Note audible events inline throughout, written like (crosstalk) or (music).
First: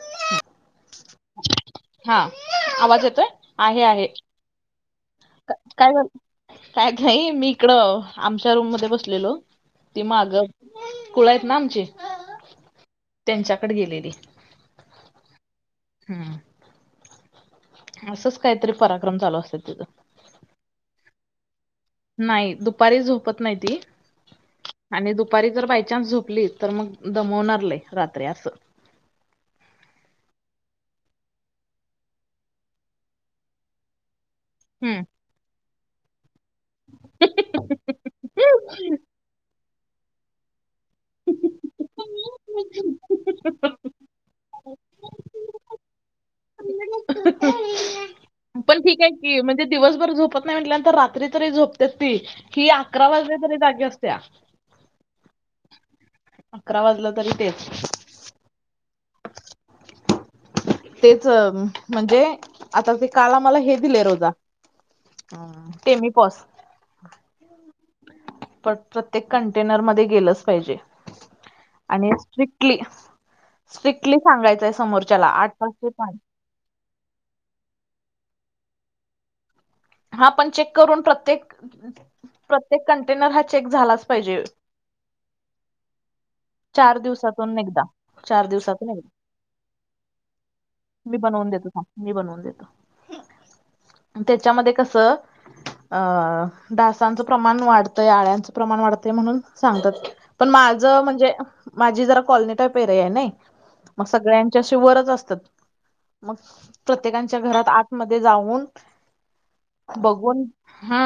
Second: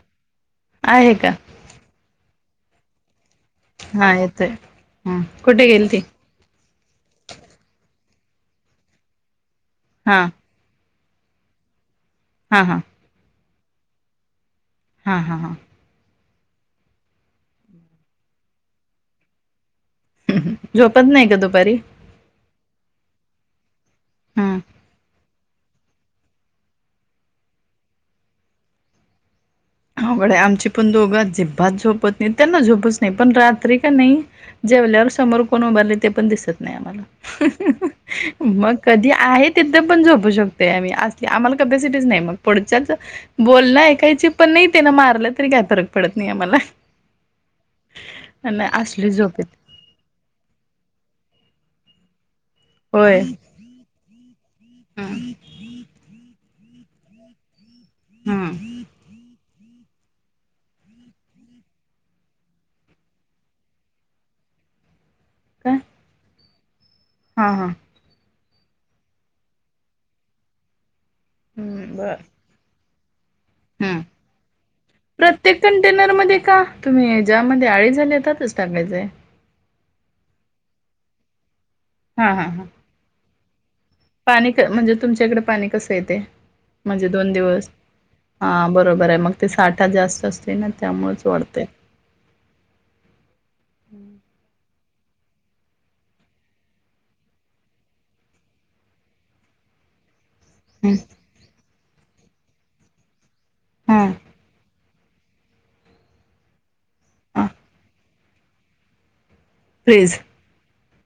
उइऐ (unintelligible) आहे का? हा आवाज येतोय, आहे आहे हा येतोय ह कुठे गेल काय ती बोल? कायच (unintelligible) नाही मी इकडं आमच्या रूम मध्ये बसलेलो, ती हा माग कुळ आहेतना आमची. हां हां. त्यांच्याकडे गेलेली. हा हा हां. हम्म. असंच काहीतरी पराक्रम चालू असत तिथं. झोपत नाही का दुपारी? नाही दुपारी झोपत नाही ती हम् आणि दुप पारी जर बाय चान्स झोपली, तर मग दमवणार लय रात्री असं. अवघड आहे आमची पण दोघ आजिबात झोपत नाही त्यांना झोपच नाही, पण रात्री का नाही जेवल्यावर हम्म समोर कोण उभारले ते पण दिसत नाही आम्हाला, मग कधी आहेत तिथ पण झोपू शकत आम्ही, असली आम्हाला कपॅसिटीच नाही मग पुढच्याच बोलण एकायची पण नाही त्यांन मारलं तरी काय फरक पडत नाही आम्हाला. आणि पण ठीक असली आहे झोप की येते म्हणजे दिवसभर झोपत नाही म्हटल्यानंतर रात्री तरी झोपते ती, ही अकरा वाजले तरी जागी असते्या. हम. अकरा वाजलं तरी तेच. हम. तेच, म्हणजे आता ते काल आम्हाला हे दिलेय रोजा. हम. ते मी पस हं हं. प प्रत्येक कंटेनर मध्ये गेलंच पाहिजे हम्म आणि बर स्ट्रिक्ट ली, हम्म स्ट्रीक्तली सांगायचंय समोरच्याला आठ प्रत्येक वासचे पण. कंटेनरमध्ये का? तुम्ही ज्यामध्ये आळी झाली यतच टाकायचंय? हा पण चेक करून, प्रत्येक हा हा हा प्रत्येक कंटेनर हा चेक झालाच पाहिजे पाणी क म्हणजे तुमच्या इकडे पाणी कसं येते, चार म्हणजे दोन दिवसातून दिवस? एकदा चार हा दिवसातून बरोबर एकदा आहे मग, ते साठा जास्त असतय ना मी त्यामुळेच बनवून वाढत. देतो थांब मी बनवून देतो, त्याच्यामध्ये कस अं डासांचं प्रमाण वाढतंय, आळ्यांचं प्रमाण वाढतंय म्हणून सांगतात. पण हम्म माझं म्, हणजे माझी जरा कॉलनी टाईप एरिया आहे नाय. हा मग सगळ्यांच्याशी वरच असतात. मग प्रत्येकच्या हा घरात आतमध्ये जाऊन. फ्रीज बघून हा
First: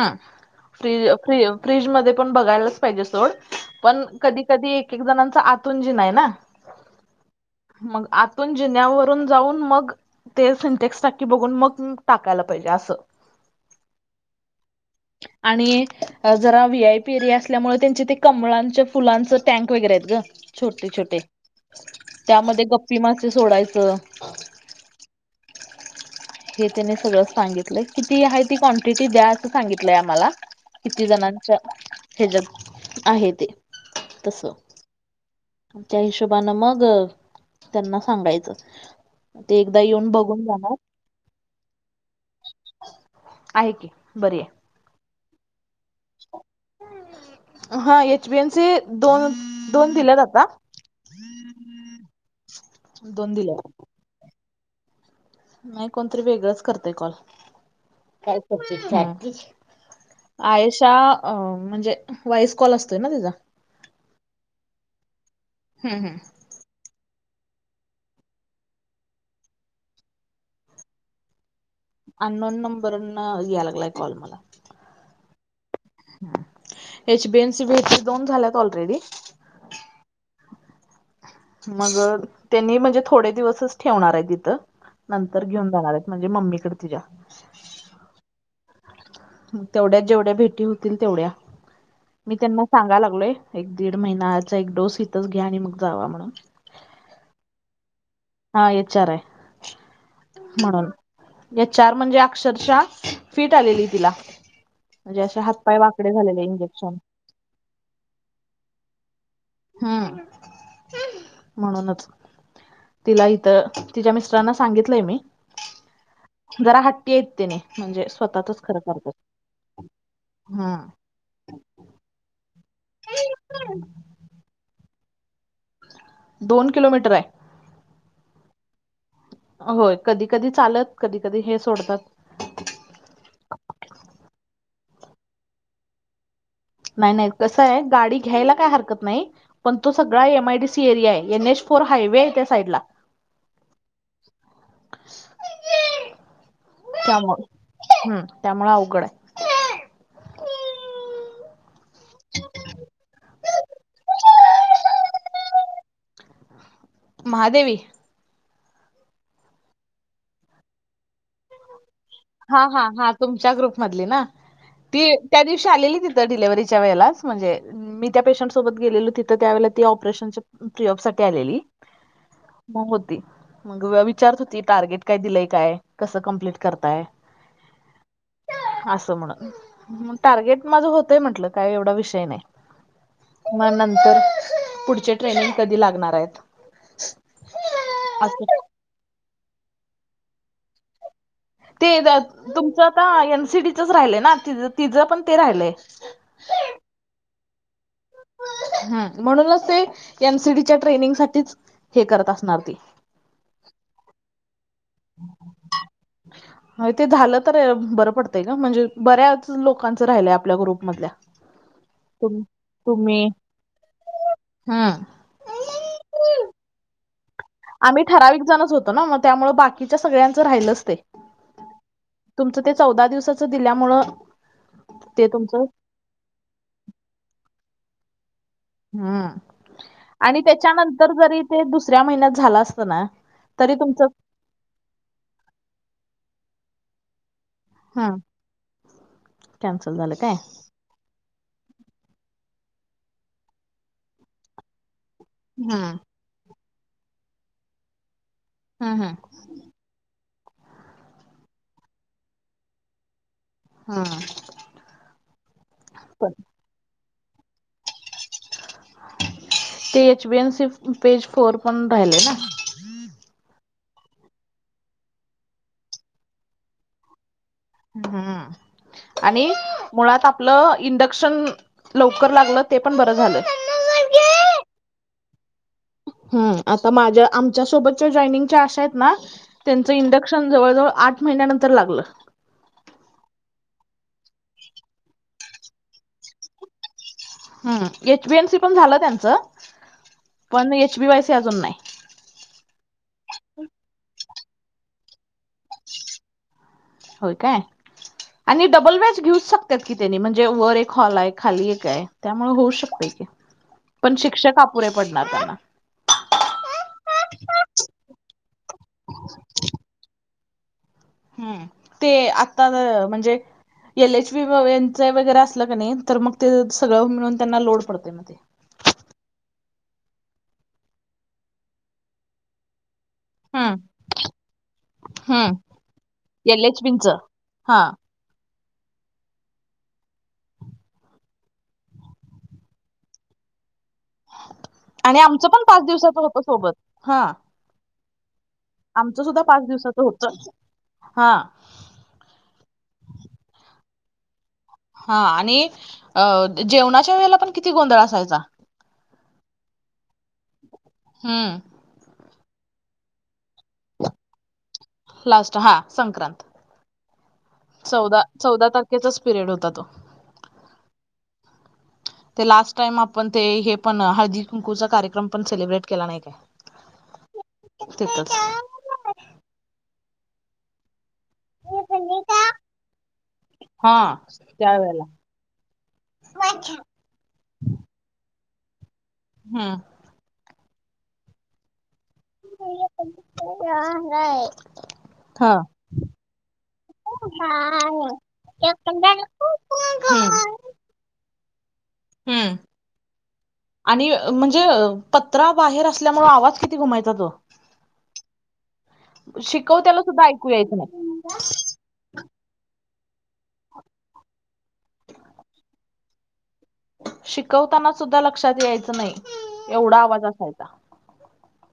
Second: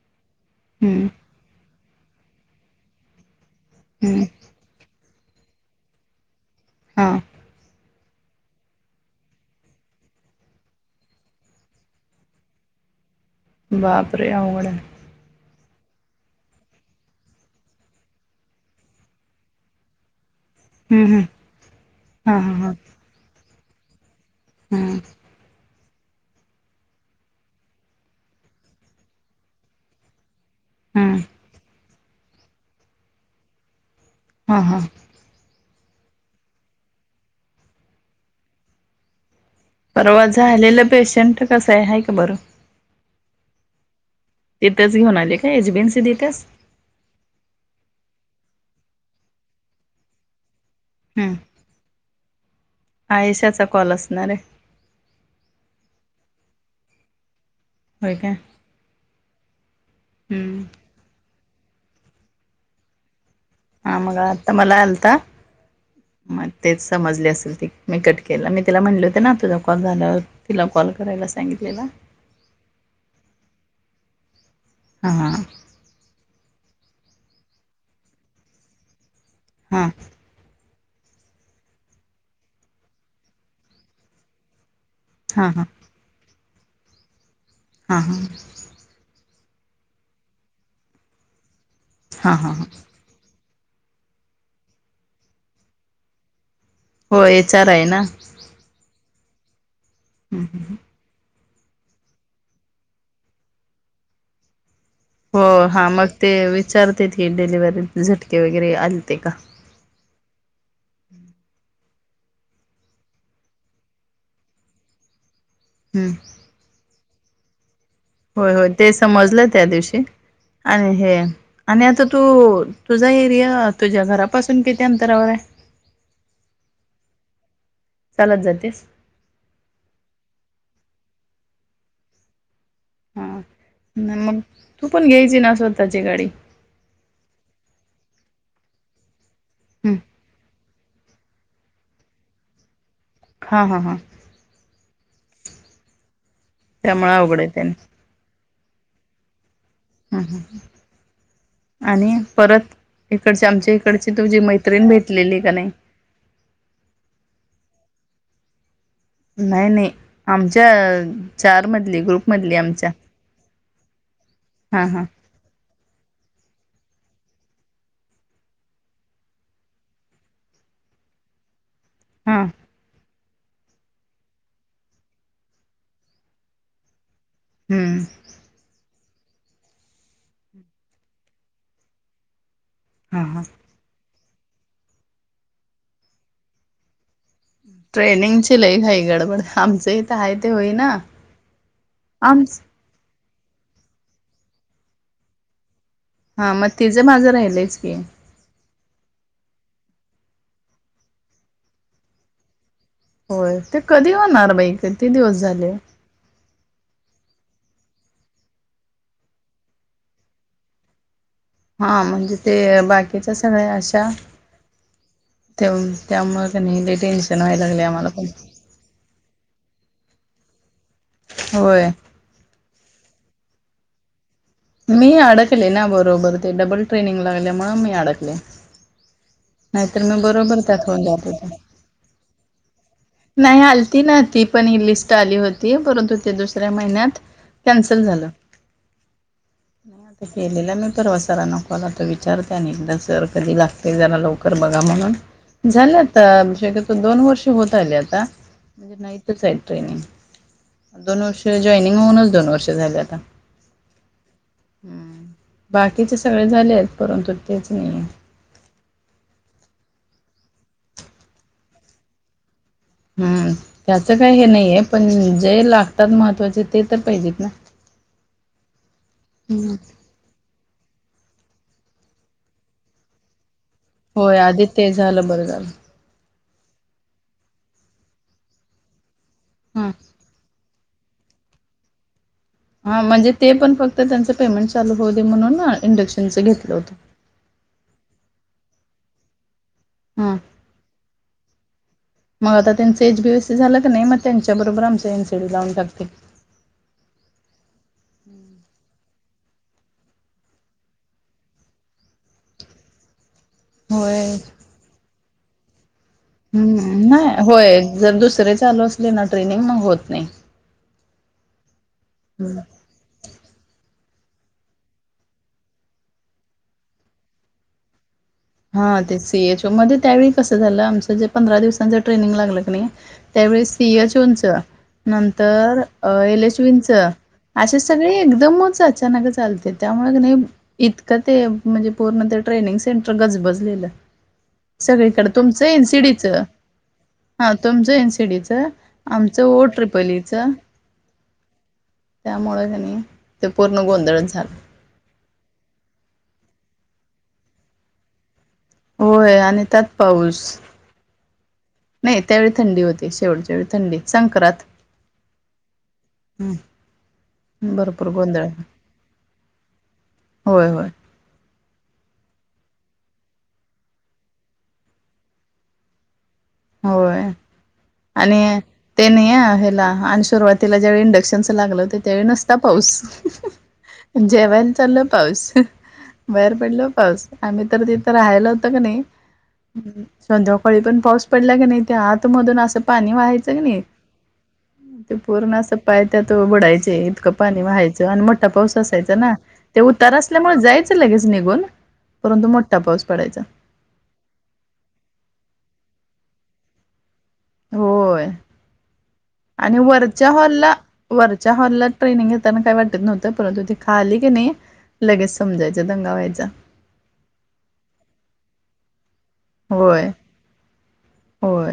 फ्री हम्म फ्री फ्रीज मध्ये पण बघायलाच पाहिजे सोड पण हम्म कधी कधी एक एक जणांचा आतूनजीना आहे ना. हां मग आतून जिन्यावरून जाऊन मग, ते सिंथेक्स टाकी बघून मग टाकायला पाहिजे असं बापरे! अवघडय आणि जरा व्ही आय पी एरिया असल्यामुळे त्यांचे ते कमळांच्या फुलांच टँक वगैरे आहेत ग. छोटे हम्म छोटे हम्म हा हा त्यामध्ये हा गप्पी मासे सोडायचं. हम्म हे त्यांनी सगळं सांगितलंय किती आहेत? किती क्वांटिटी द्या असं सांगितलंय आम्हाला किती हम्म जणांच्या. ह्याच्या आहे ते तस हा हा त्या हिशोबनें मग त्यांना सांगायचं. ते एकदा येऊन परवा बघून जाणार झालेलं पेशंट कसं आहे? आहे का बरं? ह आहे की बरी आहे. तथेच घेऊ आले काय एजबीनसी दिथस? हा एचबीएन दोन दोन दिल्यात आता. हम दोन आयशाचा दिल्यात कॉल असणार आहे. नाही कोणतरी वेगळंच करतय कॉल होय काय? स्पॅम पडतंय स्पॅम. हम्म आयशा म्हणजे व्हॉइस कॉल असतोय ना तिचा. हा मग आता मला आलता हम्म हम्म म तेच समजले असेल ते मी कट केलं मी तिला म्हटले होते ना तुझा कॉल झालावर तिला कॉल करायला सांगितलेला. अन नोन नंबरन याय लागलाय कॉल मला. हा हा याची एच बी एन सी ब दोन झाल्यात ऑलरेडी हा मग त्यांनी म्हणजे थोडे दिवसच ठेवणार आहे तिथं नंतर हां हां हां घेऊन जाणार आहे. म्हणजे मम्मीकडे तिझ्या, हा हा तेवढ्यात जेवढ्या भेटी होतील तेवढ्या हां मी हां त्यांना सांगा लागलोय. एक दीड महिनाचा एक डोस इिथंच घ्या आणि मग जावा म्हणून हो हेचार आहे ना? हा एचर आहे म्हणून. या एच आर म्हणजे अक्षरशः फिट आलेली तिला. म्हणजे अे हातपाय वाकडे झालेले इंजेक्शन, हे डिलिव्ही झटके वगैरे आलेते का? हम्म म्हणूनच तिला इथं तिच्या मिस्टरांना सांगितलंय मी हम्म जरा हट्टीइतेने म्हणजे होय स्वतःचच होय खरं ते करतात समजलं त्या दिवशी आणि हम्म हे आणि आता तू तुझा एरिया तुझ्या घरापासून किती अंतरावर हाय? दोन किलोमीटर आहे. चालत जातेस? होय कधी कधी चालत, कधी कधी हे सोडतात. हा, मग तू पण घ्यायची ना स्वतःची गाडी. नाही नाही, कसं आहे गाडी घ्यायला काय हरकत नाही, पण तो हं सगळा M I D C area आहे एन एच फोर हायवे आहे त्या साईडला. हा हा हा अवघड त्यामुळे आहे त्याने हम्म त्यामुळं अवघड आहे. हम्म हम्म, आणि परत इकडची, आमच्या इकडची तुझी मैत्रीण भेटलेली का नाही? महादेवी नाही नाही, आमच्या चार मधली ग्रुपमधली हा हा आमच्या. हा तुमच्या ग्रुपमधली ना, हा हा ती त्या दिवशी आलेली तिथं डिलव्हरीच्या वेळेलाच म्हणजे मी त्या पेशंट सोबत गेलेलो तिथं त्यावेळेला, ती ऑपरेशनच्या फ्री अप साठी आलेली. हा बहोद ती मग विचारत होती टार्गेट काय दिलंय काय, कसं कम्प्लीट करताय? हम्म असं मग, मग टार्गेट माझं होतंय म्हंटलं, काय एवढा विषय नाही. हा हा मग नंतर, पुढचे ट्रेनिंग कधी लागणार आहेत? असं ट्रेनिंगची लय घाई गडबड, आमचं इथं आहे ते होईना. ते तुमचं आता एन सी डी चंच राहिलय ना, तिचं पण ते राहिलंय. हा मग तिचं माझं राहिलंयच की. हम्म, म्हणूनच ते एन सी डी च्या ट्रेनिंगसाठीच, हे करत असणार ती. होय, ते कधी होणार बाई किती दिवस झाले? (inaudible) होय ते झालं तर बरं पडतंय गं, म्हणजे बऱ्याच लोकांचं राहिलंय आपल्या ग्रुपमधल्या. हा म्हणजे तुम ते तुम्ही बाकीच्या सगळ्या अशा हम्म तेम त्यामुळे क नाही लय टेन्शन व्हाय लागलंय आम्हाला पण. तना मग त्यामुळे बाकीच्या सगळ्यांचं राहिलंच ते. होय तुमचं ते चौदा दिवसाचं दिल्यामुळं मी ते तुमचं अडकले ना बरोबर, ते डबल ट्रेनिंग लागल्यामुळं मी अडकले. हम्म नाहीतर मी आणि बरोबर त्यात होऊन त्याच्यानंतर जात जरी होते. ते दुसऱ्या महिन्यात झालं असतं ना, नाही तरी आलती तुमचं ना ती पण ही लिस्ट आली होती, परंतु ते दुसऱ्या महिन्यात कॅन्सल हा झालं. कॅन्सल नाही झालं आता काय केलेलं मी परवा सरांना पण आता विचारते आणि एकदा सर कधी लागतील जरा लवकर बघा म्हणून, हम्म झालं ता शक्यतो दोन वर्ष होत आले आता, म्हणजे हम्म हम्म नाहीतच आहे ट्रेनिंग. दोन वर्ष जॉइनिंग होऊनच दोन वर्ष झाले आता. हम्म हम्म, बाकीचे पण सगळे झाले आहेत परंतु तेच नाही. ते H B N C page four पण राहिले ना? हम्म, त्याचं काही हे नाहीे पण, जे लागतात महत्त्वाचे ते तर पाहिजेत ना. हम्म, आणि हम्म. मुळात आप लं इंडक्शन लवकर लागलं ते पण बरं झालं. होय, आधी ते झालं बरं झालं. हम्म, आता माझ्या आमच्या सोबतच्या जॉइनिंगच्या अशा आहेत ना, हा. त्यांचं इंड क्षण जवळ जवळ आठ महिन्यानंतर लागलं. हा म्हणजे ते पण फक्त त्यांचं पेमेंट चालू होऊ दे म्हणून, इंडक्शनचं घेतलं होतं. हम्म, एचबीएमसी पण झालं त्यांचं, हा पण एचबी वायसी अजून नाही. मग आता त्यांचं एचबीएसी झालं कणी, मग त्यांच्या बरोबर आमच एन सीडी लावून टाकतील. होय काय. आणि डबल वेज घेऊच शकत्यात की तेनी, म्हणजे वर एक हॉल आहे खाली एक आहे त्यामुळे होऊ शकते. पण होय शिक्षक अपुरे पडणार त्यांना. हम्म. नाही होय जर दुसरे चालू असले ना, ट्रेनिंग मग होत नाही. हम्म. ते हम्म. आता म्हणजे, एल एच वी यांच वगैरे असलं कणी, तर मग ते सगळं मिळून त्यांना लोड पडते मग ते. हा ते सीएचओ मध्ये त्यावेळी कसं झालं, आमचं जे पंधरा दिवसांच ट्रेनिंग लागलं कणी. त्यावेळी हम्म सीएच उंच. हम्म नंतर एल एच एलेचविंच बींच असे हा सगळे एकदमच याच. (unintelligible) चालतंय त्यामुळं कणी, इतकं ते म्हणजे पूर्ण ते ट्रेनिंग सेंटर. गजबजलेल आणि सगळीकड आमचं पण तुमचं पाच दिवसाचं एनसीडीच. होतं सोबत हा तुमचं एन सीडीच, आमचं सुद्धा ओ पाच दिवसाचं ट्रिपलीच. होतं हा त्यामुळ कणी, ते पूर्ण गोंधळ झालं. हा. आणि अ जेवणाच्या वेळेला पण किती गोंधळ असायचा. होय, आणि त्यात पाऊस. हा. नाही त्यावेळी थंडी होती, शेवटचा वेळी थंडी संक्रांत. लास्ट हां संक्रांत. हं. चौदा चौदा, तारखेचाच पिरियड होता तो. होय होय ते लास्ट टाइम आपण ते हे पण, हळदी कुंकूचा कार्यक्रम पण सेलिब्रेट केला नाही काय. होय. तिथंच आणि ते नाही हेला, आणि सुरुवातीला जे इंडशन. तेचं लागत त्यावेळी नुसता पाऊस, हा जेवायला चाल त्यावेेळेला पाऊस. बाहेर पडल पाऊस आम्ही, तर तिथं राहायला होतं कणी. हम्म संध्याकाळी पण पाऊस पडला कणी, ते आतमधून असं पाणी व्हायचं कणी. ते पूर्ण हा असं पाय त्यात बुडायचे इतकं, पाणी व्हायचंय आणि मोठा पाऊस असायचा ना. ते उतार असल्यामुळे जायचं लगेच निघून, परंतु हम्म मोठा पाऊस पडायचा. आणि म्हणजे, पत्रा बाहेर असल्यामुळ आवाज किती गुमायचा तो. होय.. आणि शिकवत्याला सुद्धा वरच्या ऐकू हॉल ला यायचं नाही वरच्या हॉल ला. ट्रेनिंग घेताना काही वाटत नव्हतं परंतु, ते खाली कणी लगेच समजायचं दंगा व्हायचा. शिकवताना सुद्धा लक्षात यायचं नाही, एवढा होय आवाज असायचा. होय.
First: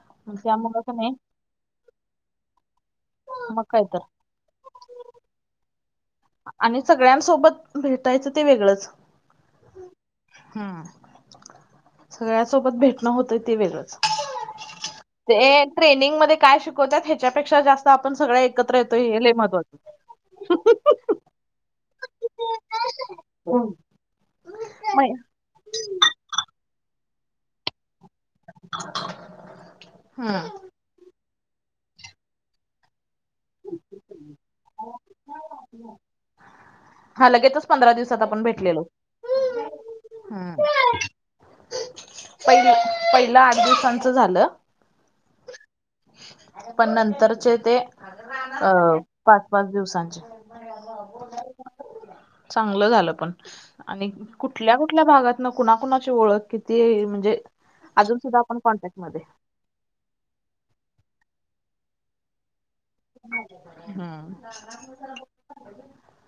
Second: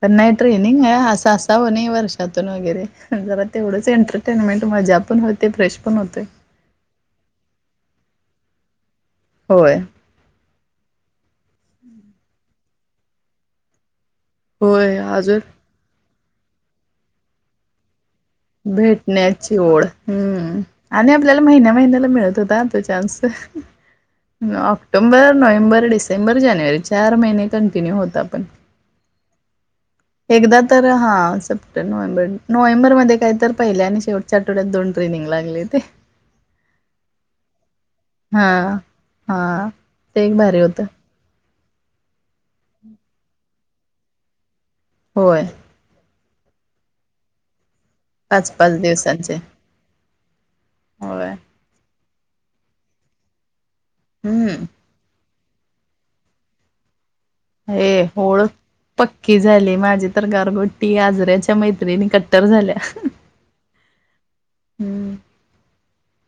त्यांना हे त्यामुळं ट्रेनिंग ये कणी असं असा (unintelligible) वर्षातून वगैरे जरा मग काय तेवढंच, तर एंटरटेनमेंट मजा पण होते फ्रेश पण होते. आणि सगळ्यांनसोबत भेटायचं ते वेगळंच. होय. हम्म. सगळ्या सोबत भेटणं होतंय ते वेगळंच. होय ते अजून ये ट्रेनिंग मध्ये काय शिकवत्यात, हेच्यापेक्षा जास्त आपण सगळे एकत्र येतोय हे लय भेटण्याची महत्वाचं. ओढ, हम्म... आणि आपल्याला महिन्या महिन्याला मिळत होता ह चान्स ऑक्टोंबर. नोव्हेंबर डिसेंबर जानेवारी चार महिने कंटिन्यू होतो आपण. (inaudible) एकदा तर हा, सप्टे नोव्हेंबर नोव्हेंबर मध्ये. काय तर, पहिले आणि शेवटच्या आठवड्यात दोन ट्रेनिंग लागले ते. हा लगेचच पंधरा दिवसात आपण हा भेटलेलो. हा ते एक हम्म.. भारी होतं पहि पहिला आठ दिवसांचं झालं. होय. पण नंतरचे ते, पाच अ.. पाच दिवसांचे पाच पाच दिवसांचे. होय चांगलं झालं पण, आणि हम्म कुठल्या कु कुठल्या भागातन कुणाकुणाची ओळख किती म्हणजे हे अजून सुद्धा होळ आपण कॉन्टॅक्ट मध्ये पक्कीच झाले माझे तर गारगोटी आजऱ्याच्या मैत्रिणी कट्टर झाल्या. हम्म हम्म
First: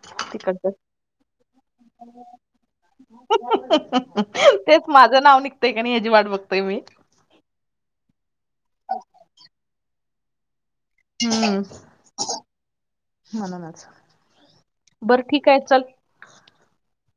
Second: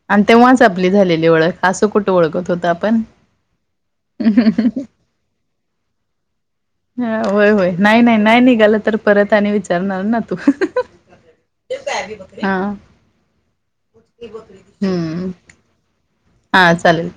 आणि तेव्हाच तिकडच आपली झालेली ओळख असं कुठं ओळखत होतो आपण. (unintelligible) तेच माझ नाव निघतंय कनी हेजी वाट बघतोय मी. हा होय होय नाही नाही नाही निघालं तर परत आणि विचारणार ना तू. हम्म म्हणूनच हा. बरं हम्म ठीकाय चल हा चालेल